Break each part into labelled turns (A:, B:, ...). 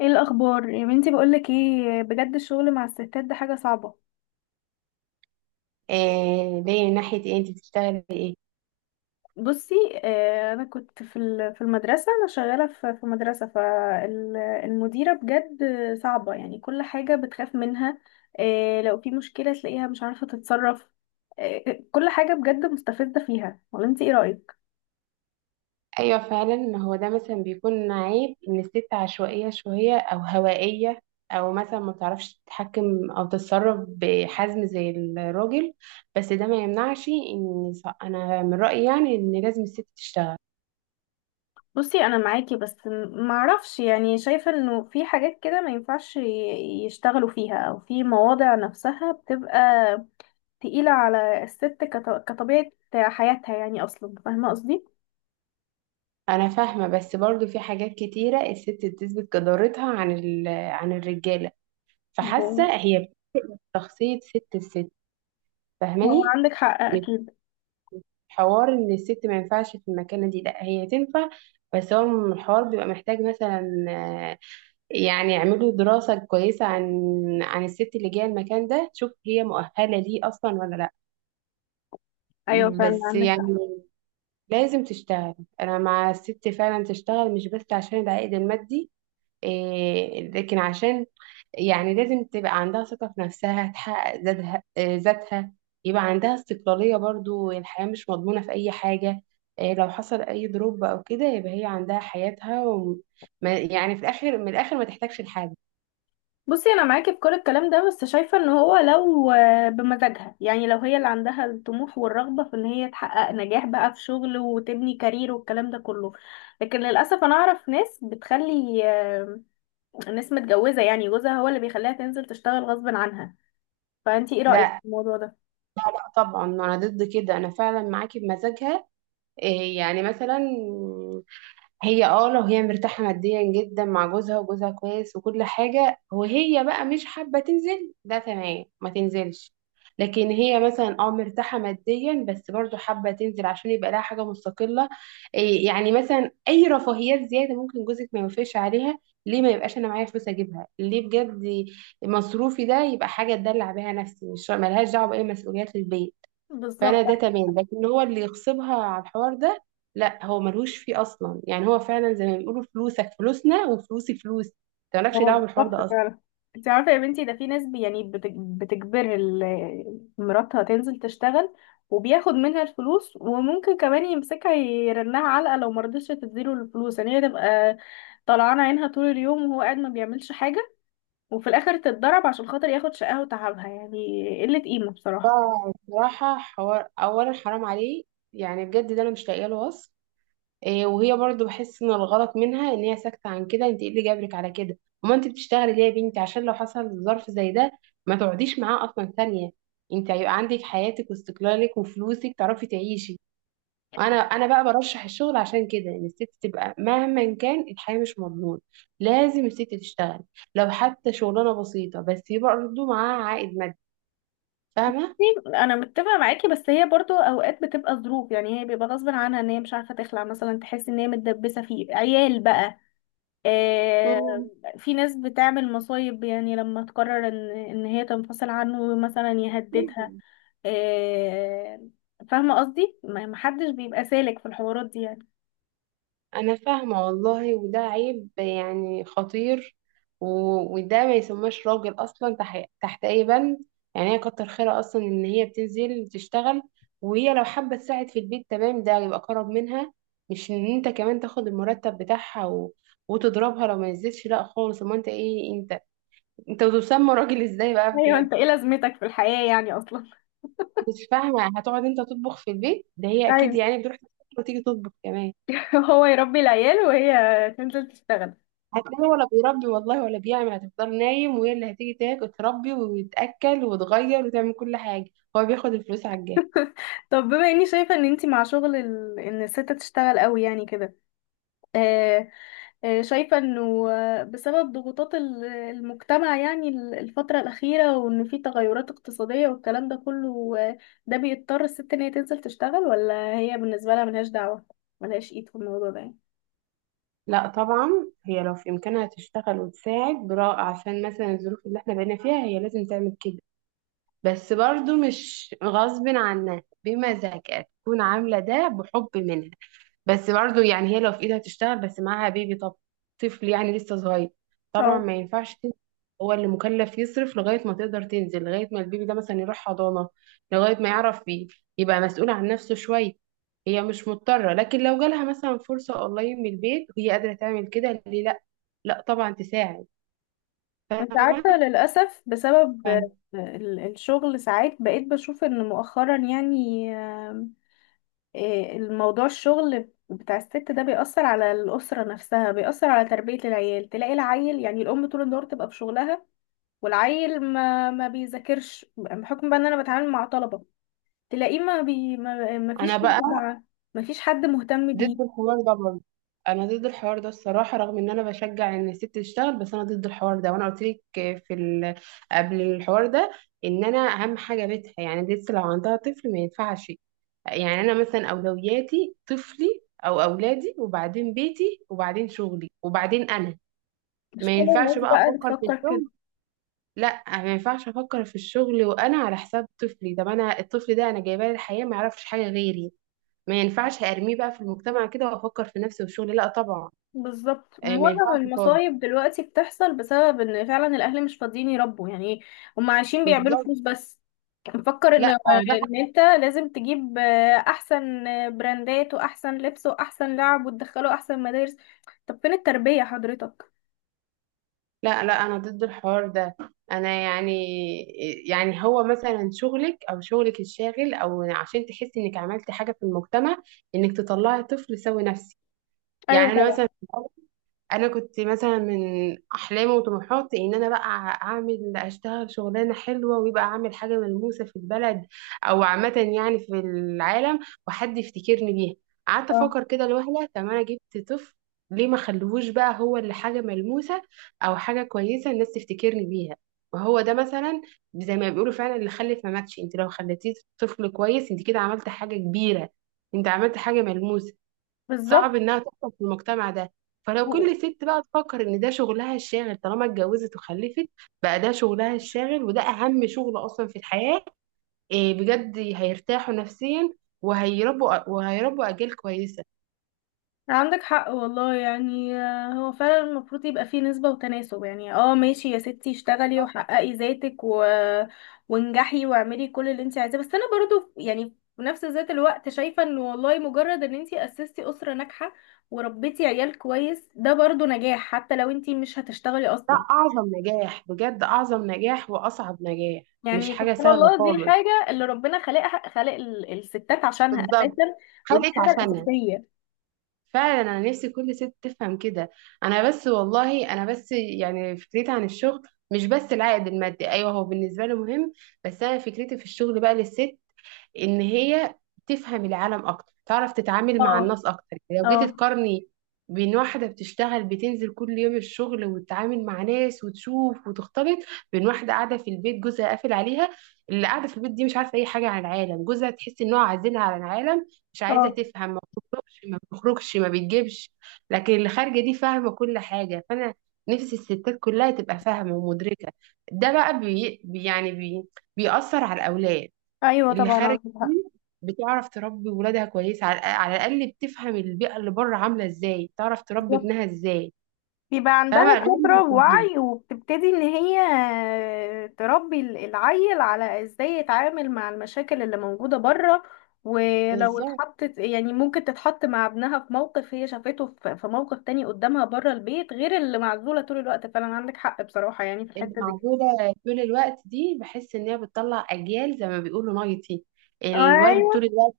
A: ايه الاخبار يا بنتي؟ بقولك ايه، بجد الشغل مع الستات ده حاجه صعبه.
B: آه، ليه؟ ناحية ايه؟ انت بتشتغلي ايه؟
A: بصي، انا كنت في المدرسه، انا شغاله في مدرسه، فالمديره بجد صعبه، يعني كل حاجه بتخاف منها. لو في مشكله تلاقيها مش عارفه تتصرف. كل حاجه بجد مستفزه فيها، ولا انت ايه رايك؟
B: ايوه فعلا، هو ده مثلا بيكون عيب ان الست عشوائية شوية او هوائية، او مثلا ما بتعرفش تتحكم او تتصرف بحزم زي الراجل. بس ده ما يمنعش ان انا من رأيي يعني ان لازم الست تشتغل.
A: بصي، انا معاكي بس معرفش، يعني شايفه انه في حاجات كده ما ينفعش يشتغلوا فيها، او في مواضع نفسها بتبقى تقيلة على الست كطبيعة حياتها، يعني أصلا فاهمة قصدي؟
B: انا فاهمة، بس برضو في حاجات كتيرة الست بتثبت جدارتها عن عن الرجالة. فحاسة
A: هو
B: هي شخصية ست الست،
A: هو
B: فاهماني؟
A: عندك حق أكيد.
B: حوار ان الست ما ينفعش في المكانه دي، لا هي تنفع. بس هو الحوار بيبقى محتاج مثلا يعني يعملوا دراسه كويسه عن عن الست اللي جايه المكان ده، تشوف هي مؤهله ليه اصلا ولا لا.
A: أيوة فعلا
B: بس
A: عندك
B: يعني
A: حق.
B: لازم تشتغل. انا مع الست فعلا تشتغل، مش بس عشان العائد المادي، إيه، لكن عشان يعني لازم تبقى عندها ثقة في نفسها، تحقق ذاتها ذاتها. يبقى عندها استقلالية برضو، الحياة مش مضمونة في أي حاجة. آه، لو حصل أي دروب أو كده يبقى هي عندها حياتها، وما يعني في الآخر، من الآخر ما تحتاجش لحاجة.
A: بصي، أنا معاكي في كل الكلام ده، بس شايفة إن هو لو بمزاجها، يعني لو هي اللي عندها الطموح والرغبة في إن هي تحقق نجاح بقى في شغل، وتبني كارير والكلام ده كله. لكن للأسف أنا أعرف ناس بتخلي، ناس متجوزة، يعني جوزها هو اللي بيخليها تنزل تشتغل غصب عنها. فأنتي إيه رأيك
B: لا.
A: في الموضوع ده؟
B: لا طبعا، أنا ضد كده. أنا فعلا معاكي بمزاجها. آه، يعني مثلا هي اه لو هي مرتاحة ماديا جدا مع جوزها، وجوزها كويس وكل حاجة، وهي بقى مش حابة تنزل، ده تمام ما تنزلش. لكن هي مثلا اه مرتاحة ماديا بس برضو حابة تنزل عشان يبقى لها حاجة مستقلة، إيه يعني مثلا أي رفاهيات زيادة ممكن جوزك ما يوافقش عليها، ليه ما يبقاش أنا معايا فلوس أجيبها ليه بجد؟ مصروفي ده يبقى حاجة أدلع بيها نفسي، مش ملهاش دعوة بأي مسؤوليات البيت.
A: بالظبط.
B: فانا ده تمام، لكن هو اللي يغصبها على الحوار ده لا، هو ملهوش فيه اصلا. يعني هو فعلا زي ما بيقولوا، فلوسك فلوسنا وفلوسي فلوسي، انت مالكش
A: هو
B: دعوه بالحوار ده
A: بالظبط
B: اصلا.
A: فعلا. انت عارفه يا بنتي، ده في ناس يعني بتجبر مراتها تنزل تشتغل، وبياخد منها الفلوس، وممكن كمان يمسكها يرنها علقه لو مرضتش تديله الفلوس، يعني هي تبقى طلعانه عينها طول اليوم وهو قاعد ما بيعملش حاجه. وفي الاخر تتضرب عشان خاطر ياخد شقاها وتعبها، يعني قله قيمه بصراحه.
B: فبصراحه حوار اولا حرام عليه، يعني بجد ده انا مش لاقيه له وصف. إيه، وهي برضو بحس ان الغلط منها، ان هي ساكته عن كده. انت ايه اللي جابرك على كده؟ وما انت بتشتغلي ليه يا بنتي؟ عشان لو حصل ظرف زي ده ما تقعديش معاه اصلا ثانيه. انت هيبقى عندك حياتك واستقلالك وفلوسك، تعرفي تعيشي. انا بقى برشح الشغل عشان كده، ان الست تبقى مهما كان الحياه مش مضمون، لازم الست تشتغل. لو حتى شغلانه بسيطه، بس يبقى برضه معاها عائد مادي، فاهمه؟
A: انا متفقه معاكي، بس هي برضو اوقات بتبقى ظروف، يعني هي بيبقى غصب عنها ان هي مش عارفه تخلع مثلا، تحس ان هي متدبسه فيه عيال بقى. آه، في ناس بتعمل مصايب، يعني لما تقرر ان هي تنفصل عنه مثلا يهددها.
B: مم.
A: آه، فاهمة قصدي؟ محدش بيبقى سالك في الحوارات دي يعني.
B: انا فاهمة والله، وده عيب يعني خطير. وده ما يسماش راجل اصلا تحت اي بند. يعني هي كتر خيرها اصلا ان هي بتنزل تشتغل، وهي لو حابة تساعد في البيت تمام، ده يبقى كرم منها. مش ان انت كمان تاخد المرتب بتاعها وتضربها لو ما نزلتش، لا خالص. امال انت ايه؟ انت انت تسمى راجل ازاي بقى
A: ايوه،
B: بجد؟
A: انت ايه لازمتك في الحياة يعني اصلا؟
B: مش فاهمة، هتقعد انت تطبخ في البيت؟ ده هي اكيد
A: ايوه.
B: يعني بتروح تطبخ وتيجي تطبخ كمان.
A: هو يربي العيال وهي تنزل تشتغل.
B: هتلاقي ولا بيربي والله ولا بيعمل، هتفضل نايم وهي اللي هتيجي تاكل تربي وتأكل وتغير وتعمل كل حاجة، هو بياخد الفلوس على الجاهز.
A: طب بما اني شايفه ان انتي مع شغل ان الست تشتغل قوي يعني كده. آه، شايفة انه بسبب ضغوطات المجتمع، يعني الفترة الأخيرة، وان في تغيرات اقتصادية والكلام ده كله. ده بيضطر الست ان هي تنزل تشتغل، ولا هي بالنسبة لها ملهاش دعوة، ملهاش ايد في الموضوع ده يعني.
B: لا طبعا. هي لو في إمكانها تشتغل وتساعد برا عشان مثلا الظروف اللي احنا بقينا فيها، هي لازم تعمل كده. بس برضو مش غصب عنها، بمزاجها تكون عاملة ده بحب منها. بس برضه يعني هي لو في ايدها تشتغل، بس معاها بيبي، طب طفل يعني لسه صغير، طبعا
A: اه.
B: ما ينفعش تنزل. هو اللي مكلف يصرف لغاية ما تقدر تنزل، لغاية ما البيبي ده مثلا يروح حضانة، لغاية ما يعرف بيه، يبقى مسؤول عن نفسه شوية. هي مش مضطرة، لكن لو جالها مثلا فرصة اونلاين من البيت وهي قادرة تعمل كده، ليه لا؟ لا طبعا تساعد.
A: انت
B: فاهمة؟
A: عارفة للأسف، بسبب
B: فاهمة.
A: الشغل ساعات بقيت بشوف ان مؤخرا يعني. الموضوع، الشغل بتاع الست ده بيأثر على الأسرة نفسها، بيأثر على تربية العيال، تلاقي العيل، يعني الأم طول النهار تبقى في شغلها. والعيل ما بيذاكرش بحكم بقى ان انا بتعامل مع طلبة. تلاقيه ما فيش
B: انا بقى
A: متابعة. ما فيش حد مهتم
B: ضد
A: بيه.
B: الحوار ده برضه. انا ضد الحوار ده الصراحه، رغم ان انا بشجع ان الست تشتغل، بس انا ضد الحوار ده. وانا قلت لك في قبل الحوار ده ان انا اهم حاجه بيتها، يعني لسه لو عندها طفل ما ينفعش. يعني انا مثلا اولوياتي طفلي او اولادي، وبعدين بيتي، وبعدين شغلي، وبعدين انا. ما
A: مش كل
B: ينفعش
A: الناس
B: بقى
A: بقى
B: افكر في
A: بتفكر كده.
B: الشغل. لا، ما ينفعش افكر في الشغل وانا على حساب طفلي. طب انا الطفل ده انا جايباه للحياه، ما يعرفش حاجه غيري، ما ينفعش ارميه بقى في المجتمع كده وافكر في نفسي والشغل، لا طبعا.
A: بالظبط.
B: آه، ما
A: ومعظم
B: ينفعش خالص.
A: المصايب دلوقتي بتحصل بسبب ان فعلا الاهل مش فاضيين يربوا يعني. هم عايشين بيعملوا
B: بالظبط.
A: فلوس بس. مفكر ان
B: لا آه، ده
A: ان انت لازم تجيب احسن براندات، واحسن لبس، واحسن لعب، وتدخله احسن مدارس. طب فين التربية حضرتك؟
B: لا انا ضد الحوار ده. انا يعني يعني هو مثلا شغلك او شغلك الشاغل او عشان تحسي انك عملتي حاجه في المجتمع، انك تطلعي طفل سوي نفسي.
A: ايوه
B: يعني انا
A: طبعا.
B: مثلا انا كنت مثلا من احلامي وطموحاتي ان انا بقى اعمل اشتغل شغلانه حلوه، ويبقى اعمل حاجه ملموسه في البلد او عامه يعني في العالم، وحد يفتكرني بيها. قعدت
A: اه.
B: افكر كده لوهله، طب انا جبت طفل، ليه ما خلوهوش بقى هو اللي حاجه ملموسه او حاجه كويسه الناس تفتكرني بيها؟ وهو ده مثلا زي ما بيقولوا فعلا، اللي خلف ما ماتش. انت لو خليتيه طفل كويس انت كده عملت حاجه كبيره، انت عملت حاجه ملموسه. صعب
A: بالظبط،
B: انها تحصل في المجتمع ده. فلو كل ست بقى تفكر ان ده شغلها الشاغل، طالما اتجوزت وخلفت بقى ده شغلها الشاغل، وده اهم شغل اصلا في الحياة، إيه بجد، هيرتاحوا نفسيا وهيربوا، وهيربوا اجيال كويسة.
A: عندك حق والله. يعني هو فعلا المفروض يبقى فيه نسبة وتناسب، يعني اه ماشي يا ستي، اشتغلي وحققي ذاتك وانجحي واعملي كل اللي انت عايزاه، بس انا برضو يعني في نفس ذات الوقت شايفة ان والله مجرد ان انت اسستي اسرة ناجحة وربيتي عيال كويس ده برضو نجاح، حتى لو انت مش هتشتغلي
B: ده
A: اصلا.
B: اعظم نجاح بجد، اعظم نجاح واصعب نجاح. مش
A: يعني
B: حاجة
A: سبحان
B: سهلة
A: الله، دي
B: خالص.
A: الحاجة اللي ربنا خلقها، خلق الستات عشانها
B: بالظبط،
A: اساسا. ودي
B: خلقت
A: الحاجة
B: عشانها.
A: الاساسية.
B: فعلا انا نفسي كل ست تفهم كده. انا بس والله، انا بس يعني فكرتي عن الشغل مش بس العائد المادي، ايوه هو بالنسبه لي مهم، بس انا فكرتي في الشغل بقى للست ان هي تفهم العالم اكتر، تعرف تتعامل مع
A: اه.
B: الناس اكتر. يعني لو
A: اه.
B: جيت تقارني بين واحدة بتشتغل بتنزل كل يوم الشغل وتتعامل مع ناس وتشوف وتختلط، بين واحدة قاعدة في البيت جوزها قافل عليها، اللي قاعدة في البيت دي مش عارفة أي حاجة عن العالم، جوزها تحس إن هو عازلها عن العالم، مش عايزة
A: اه.
B: تفهم، ما بتخرجش ما بتخرجش ما بتجيبش. لكن اللي خارجة دي فاهمة كل حاجة. فأنا نفسي الستات كلها تبقى فاهمة ومدركة. ده بقى بي بيأثر على الأولاد.
A: ايوه
B: اللي
A: طبعا
B: خارج
A: عندك
B: دي بتعرف تربي ولادها كويس، على على الاقل بتفهم البيئه اللي بره عامله ازاي، تعرف تربي
A: حق.
B: ابنها ازاي،
A: بيبقى عندها
B: فاهمه؟ غير
A: خبرة
B: اللي في البيت.
A: ووعي، وبتبتدي ان هي تربي العيل على ازاي يتعامل مع المشاكل اللي موجودة بره. ولو
B: بالظبط.
A: اتحطت، يعني ممكن تتحط مع ابنها في موقف هي شافته في موقف تاني قدامها بره البيت، غير اللي معزولة طول الوقت. فعلا عندك حق بصراحة يعني في
B: اللي
A: الحتة دي.
B: موجوده طول الوقت دي بحس ان هي بتطلع اجيال زي ما بيقولوا نايتي، الواد طول
A: ايوه
B: الوقت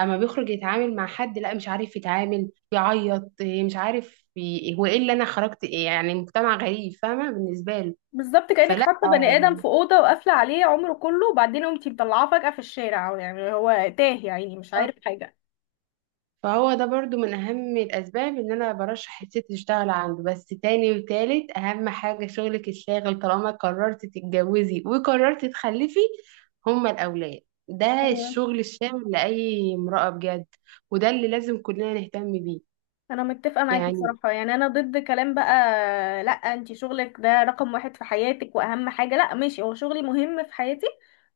B: اما بيخرج يتعامل مع حد لا مش عارف يتعامل، يعيط، إيه مش عارف هو ايه اللي انا خرجت إيه؟ يعني مجتمع غريب فاهمه بالنسبه له.
A: بالظبط. كأنك
B: فلا
A: حاطة بني آدم في أوضة وقافلة عليه عمره كله، وبعدين قمتي مطلعاه فجأة في الشارع، يعني هو تاه، يعني مش
B: آه،
A: عارف حاجة.
B: فهو ده برضو من أهم الأسباب إن أنا برشح الست تشتغل عنده. بس تاني وتالت أهم حاجة شغلك الشاغل طالما قررت تتجوزي وقررت تخلفي، هما الأولاد. ده الشغل الشاغل لأي امرأة بجد، وده اللي لازم كلنا نهتم بيه.
A: انا متفقه معاكي
B: يعني
A: بصراحه، يعني انا ضد كلام بقى. لا، انت شغلك ده رقم واحد في حياتك واهم حاجه؟ لا ماشي، هو شغلي مهم في حياتي.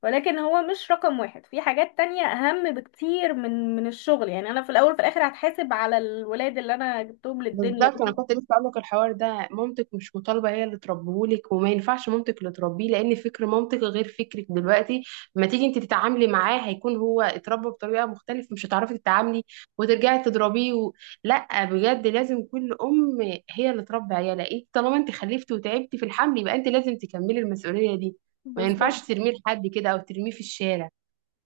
A: ولكن هو مش رقم واحد، في حاجات تانية اهم بكتير من الشغل، يعني انا في الاول وفي الاخر هتحاسب على الولاد اللي انا جبتهم للدنيا
B: بالظبط، انا
A: دول.
B: كنت لسه اقول لك الحوار ده، مامتك مش مطالبه هي اللي تربيهولك، وما ينفعش مامتك اللي تربيه، لان فكر مامتك غير فكرك دلوقتي. لما تيجي انت تتعاملي معاه هيكون هو اتربى بطريقه مختلفه، مش هتعرفي تتعاملي وترجعي تضربيه لا بجد، لازم كل ام هي اللي تربي عيالها. انت طالما انت خلفتي وتعبتي في الحمل، يبقى انت لازم تكملي المسؤوليه دي. ما ينفعش
A: بالظبط.
B: ترميه لحد كده او ترميه في الشارع.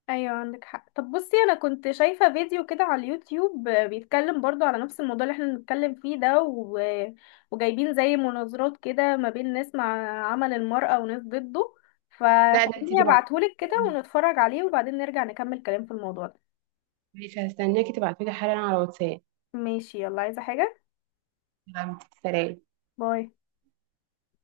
A: ايوه عندك حق. طب بصي، انا كنت شايفه فيديو كده على اليوتيوب، بيتكلم برضو على نفس الموضوع اللي احنا بنتكلم فيه ده وجايبين زي مناظرات كده ما بين ناس مع عمل المرأة وناس ضده.
B: لا، ده انت
A: فخليني
B: تبقى
A: ابعتهولك كده ونتفرج عليه، وبعدين نرجع نكمل كلام في الموضوع ده.
B: ماشي. هستناكي تبعتولي حالا على واتساب.
A: ماشي، يلا عايزه حاجه؟
B: تمام، سلام.
A: باي.